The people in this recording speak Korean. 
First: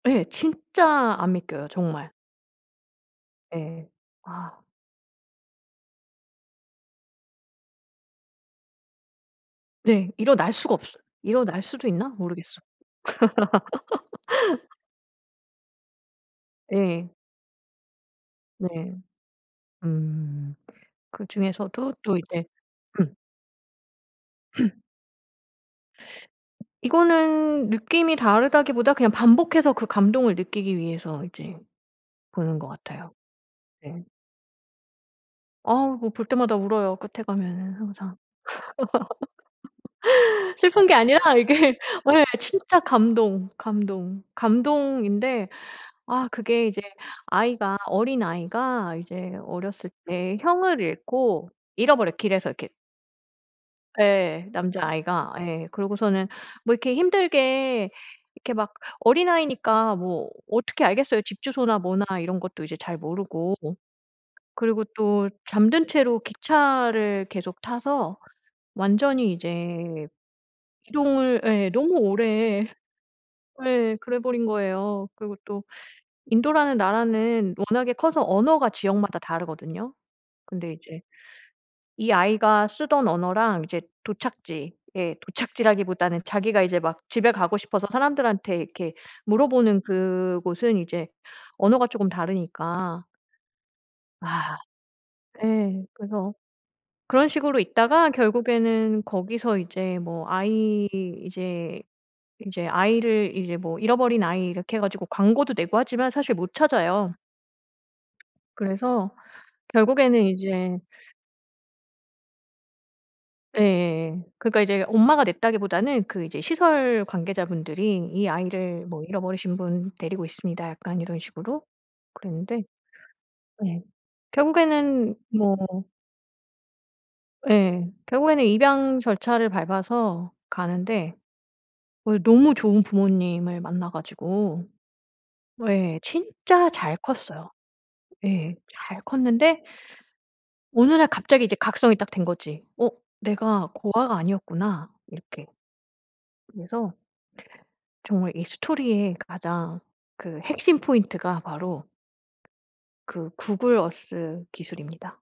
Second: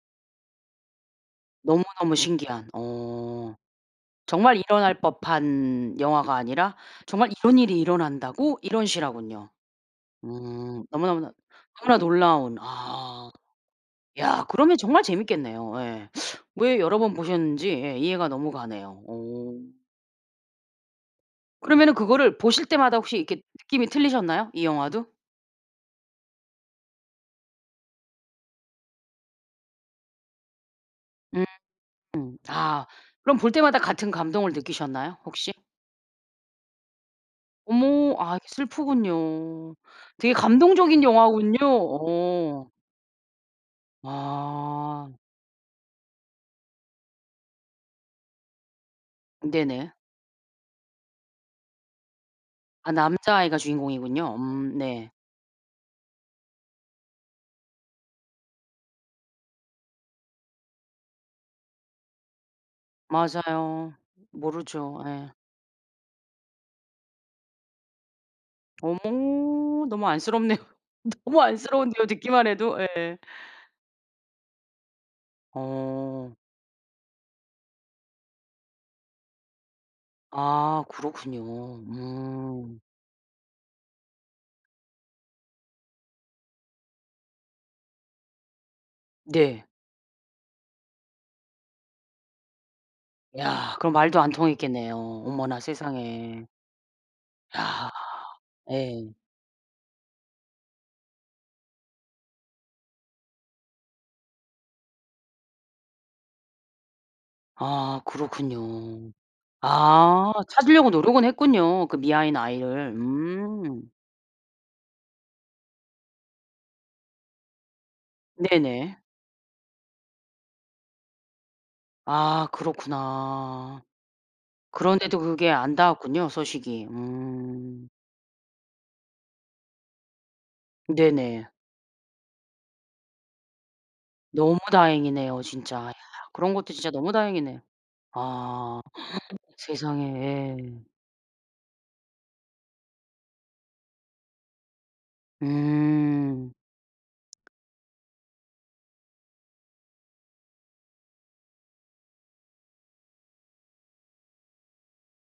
예 진짜 안 믿겨요 정말. 너무너무 신기한 어 예. 정말 아. 일어날 법한 영화가 아니라 '정말 이런 일이 일어난다고?' 이런 실화군요. 네. 일어날 수가 음 없어요. 너무너무나 일어날 수도 너무나 있나? 놀라운 모르겠어. 아. 야 그러면 정말 재밌겠네요. 예. 왜 여러 예. 번 보셨는지 예 이해가 너무 네. 가네요. 어. 음 그러면은 그중에서도 또 그거를 이제 보실 때마다 음. 혹시 이렇게 느낌이 틀리셨나요? 이 영화도? 이거는 느낌이 다르다기보다 그냥 반복해서 그 감동을 느끼기 위해서 이제 음 보는 것 아 같아요. 그럼 볼 때마다 네. 같은 감동을 느끼셨나요 혹시? 아우 뭐 볼 때마다 울어요 끝에 가면은 어머 항상. 아 이게 슬프군요. 되게 슬픈 게 감동적인 아니라 영화군요. 이게 네. 어. 진짜 감동, 감동, 아. 감동인데 아 그게 이제 아이가 어린아이가 이제 어렸을 네네. 때 형을 잃고 잃어버려요 길에서 이렇게. 아 남자아이가 주인공이군요. 예 음. 네. 남자아이가 예 그러고서는 뭐 이렇게 힘들게 이렇게 막 어린아이니까 뭐 어떻게 알겠어요. 집 주소나 뭐나 이런 것도 이제 잘 모르고 맞아요. 그리고 모르죠. 또 예. 잠든 채로 기차를 계속 타서 완전히 어머 너무 이제 안쓰럽네요. 너무 이동을 예 너무 안쓰러운데요. 듣기만 오래 해도 예. 예 그래 버린 거예요. 그리고 또 어. 인도라는 나라는 워낙에 커서 언어가 지역마다 다르거든요? 근데 아 이제 그렇군요. 이 아이가 음. 쓰던 언어랑 이제 도착지 예 도착지라기보다는 자기가 이제 막 집에 가고 싶어서 사람들한테 이렇게 네. 물어보는 그곳은 이제 언어가 쪼금 다르니까 야 그럼 말도 안 아 통했겠네요. 어머나 예. 그래서 세상에. 그런 식으로 야 있다가 결국에는 예. 거기서 이제 뭐 아이 이제 이제 아이를 이제 뭐 잃어버린 아이 이렇게 해 가지고 광고도 내고 하지만 사실 못 찾아요. 아 그렇군요. 그래서 결국에는 아 이제 찾으려고 노력은 했군요 그 미아인 아이를. 음. 예예예. 그러니까 이제 엄마가 냈다기보다는 그 이제 시설 관계자분들이 "이 아이를 네네. 뭐 잃어버리신 분 데리고 있습니다." 약간 이런 식으로 아 그랬는데 그렇구나. 예 결국에는 그런데도 그게 뭐 안 닿았군요 소식이. 음. 예. 결국에는 입양 절차를 밟아서 가는데 네네. 어 너무 좋은 부모님을 만나 너무 가지고 다행이네요 진짜. 야 예 그런 진짜 것도 진짜 잘 너무 컸어요. 다행이네. 예 아 잘 컸는데 세상에. 어느 날 갑자기 이제 각성이 딱 된 거지 '어? 내가 고아가 아니었구나.' 이렇게. 음. 그래서 정말 이 스토리의 가장 그 핵심 포인트가 바로 그 구글 어스 기술입니다.